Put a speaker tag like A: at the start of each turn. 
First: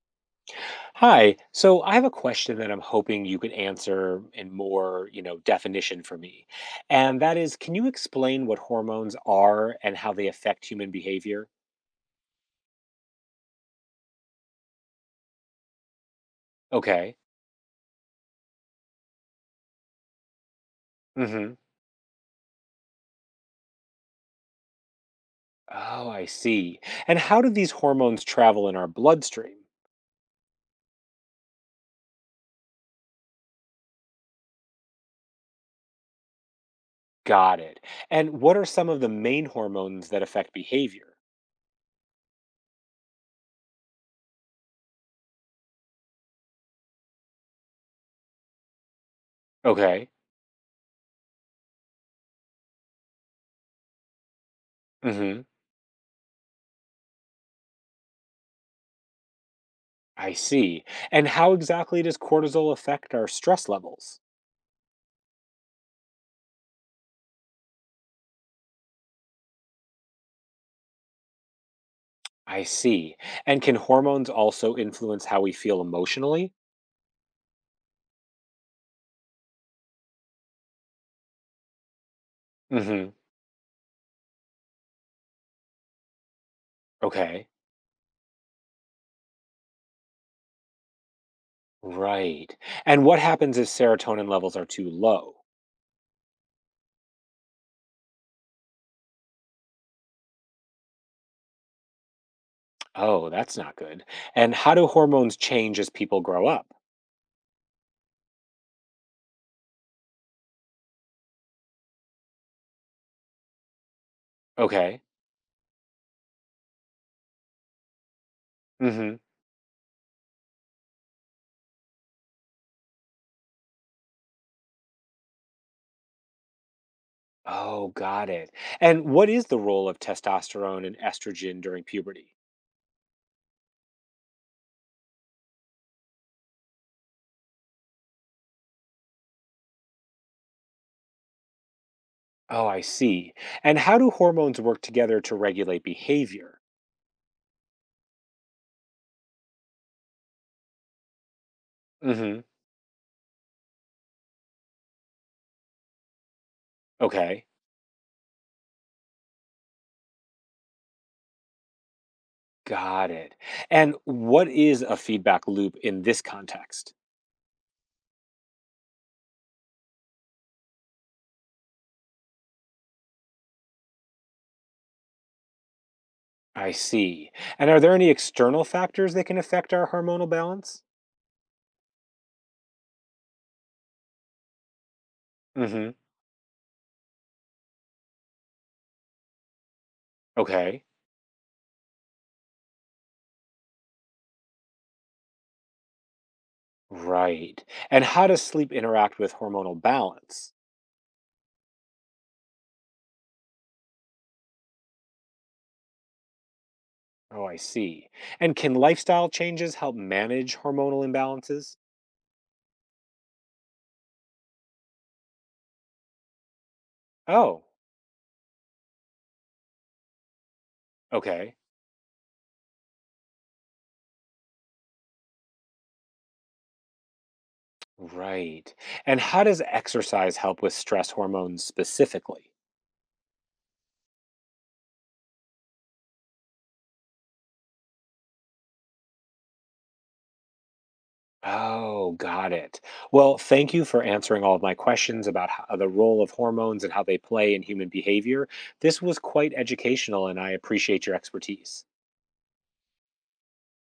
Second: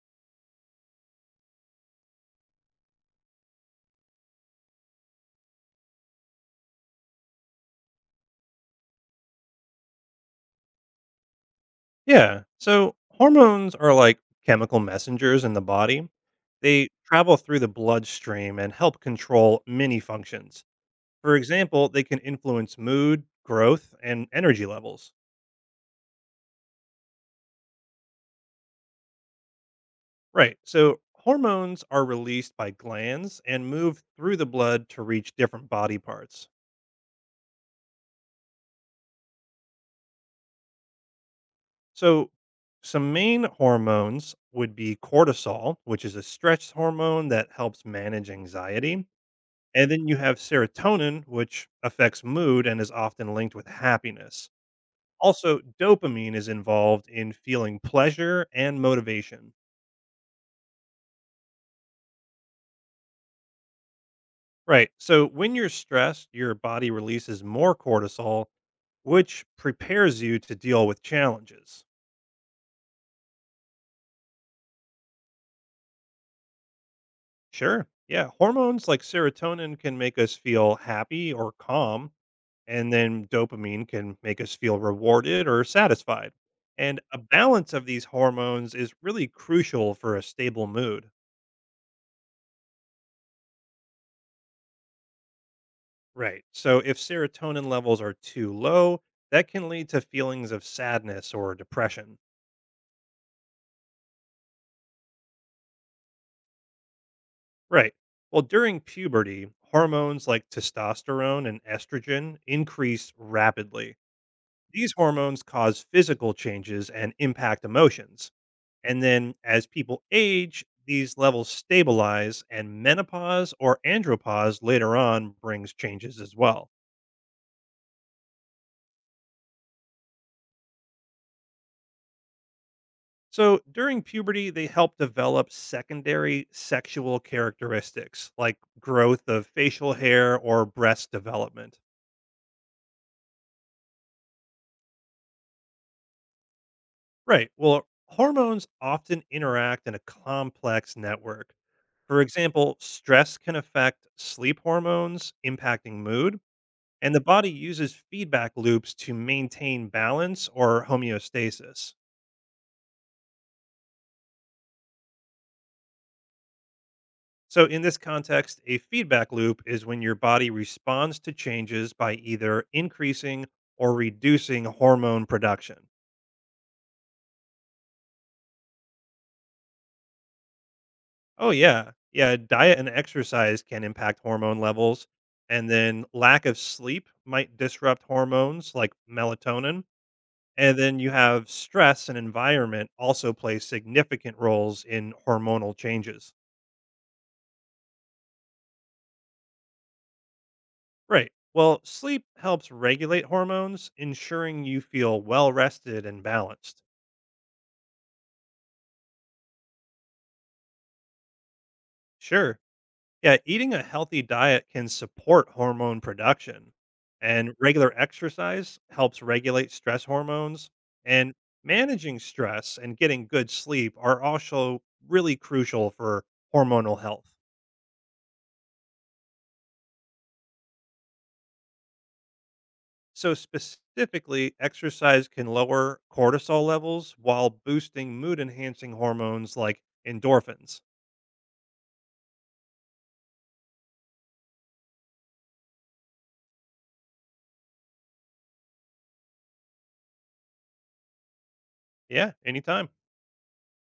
A: Hi. So I have a question that I'm hoping you could answer in more, definition for me. And that is, can you explain what hormones are and how they affect human behavior?
B: Yeah. So hormones are like chemical messengers in the body. They
A: Okay.
B: travel through the bloodstream and help control many functions. For
A: Mm-hmm.
B: example, they can influence mood, growth, and energy levels.
A: Oh, I see. And how do these hormones travel in our bloodstream?
B: Right. So hormones are released by glands and move through the blood to reach different body parts.
A: Got it. And what are some of the main hormones that affect behavior?
B: So some main hormones would be cortisol, which is a stress hormone that helps manage anxiety. And then
A: Okay.
B: you have serotonin, which affects mood and is often linked with happiness.
A: Mm-hmm.
B: Also, dopamine is involved in feeling pleasure and motivation.
A: I see. And how exactly does cortisol affect our stress levels?
B: Right. So, when you're stressed, your body releases more cortisol, which prepares you to deal with challenges.
A: I see. And can hormones also influence how we feel emotionally?
B: Sure. Yeah. Hormones like serotonin can make us feel happy or calm, and
A: Hmm.
B: then dopamine can make us feel rewarded or satisfied. And a
A: Okay.
B: balance of these hormones is really crucial for a stable mood.
A: Right. And what happens if serotonin levels are too low?
B: Right. So if serotonin levels are too low, that can lead to feelings of sadness or depression.
A: Oh, that's not good. And how do hormones change as people grow up?
B: Right. Well, during puberty, hormones like testosterone and estrogen increase rapidly. These
A: Okay.
B: hormones cause physical changes and impact emotions. And
A: Hmm.
B: then as people age, these levels stabilize, and menopause or andropause later on brings changes as well.
A: Oh, got it. And what is the role of testosterone and estrogen during puberty?
B: So during puberty, they help develop secondary sexual characteristics like growth of facial hair or breast development.
A: Oh, I see. And how do hormones work together to regulate behavior?
B: Right. Well, hormones often interact in a complex network. For
A: Hmm.
B: example, stress can affect sleep hormones, impacting mood, and the
A: Okay.
B: body uses feedback loops to maintain balance or homeostasis.
A: Got it. And what is a feedback loop in this context?
B: So, in this context, a feedback loop is when your body responds to changes by either increasing or reducing hormone production.
A: I see. And are there any external factors that can affect our hormonal balance?
B: Oh, yeah. Yeah. Diet and exercise can impact hormone levels. And
A: Hmm.
B: then lack of sleep might disrupt hormones like melatonin. And
A: Okay.
B: then you have stress and environment also play significant roles in hormonal changes.
A: Right. And how does sleep interact with hormonal balance?
B: Right. Well, sleep helps regulate hormones, ensuring you feel well rested and balanced.
A: Oh, I see. And can lifestyle changes help manage hormonal imbalances?
B: Sure. Yeah, eating a healthy diet can support hormone production, and
A: Oh,
B: regular exercise helps regulate stress hormones. And
A: okay.
B: managing stress and getting good sleep are also really crucial for hormonal health.
A: Right. And how does exercise help with stress hormones specifically?
B: So, specifically, exercise can lower cortisol levels while boosting mood enhancing hormones like endorphins.
A: Oh, got it. Well, thank you for answering all of my questions about how, the role of hormones and how they play in human behavior. This was quite educational, and I appreciate your expertise.
B: Yeah, anytime.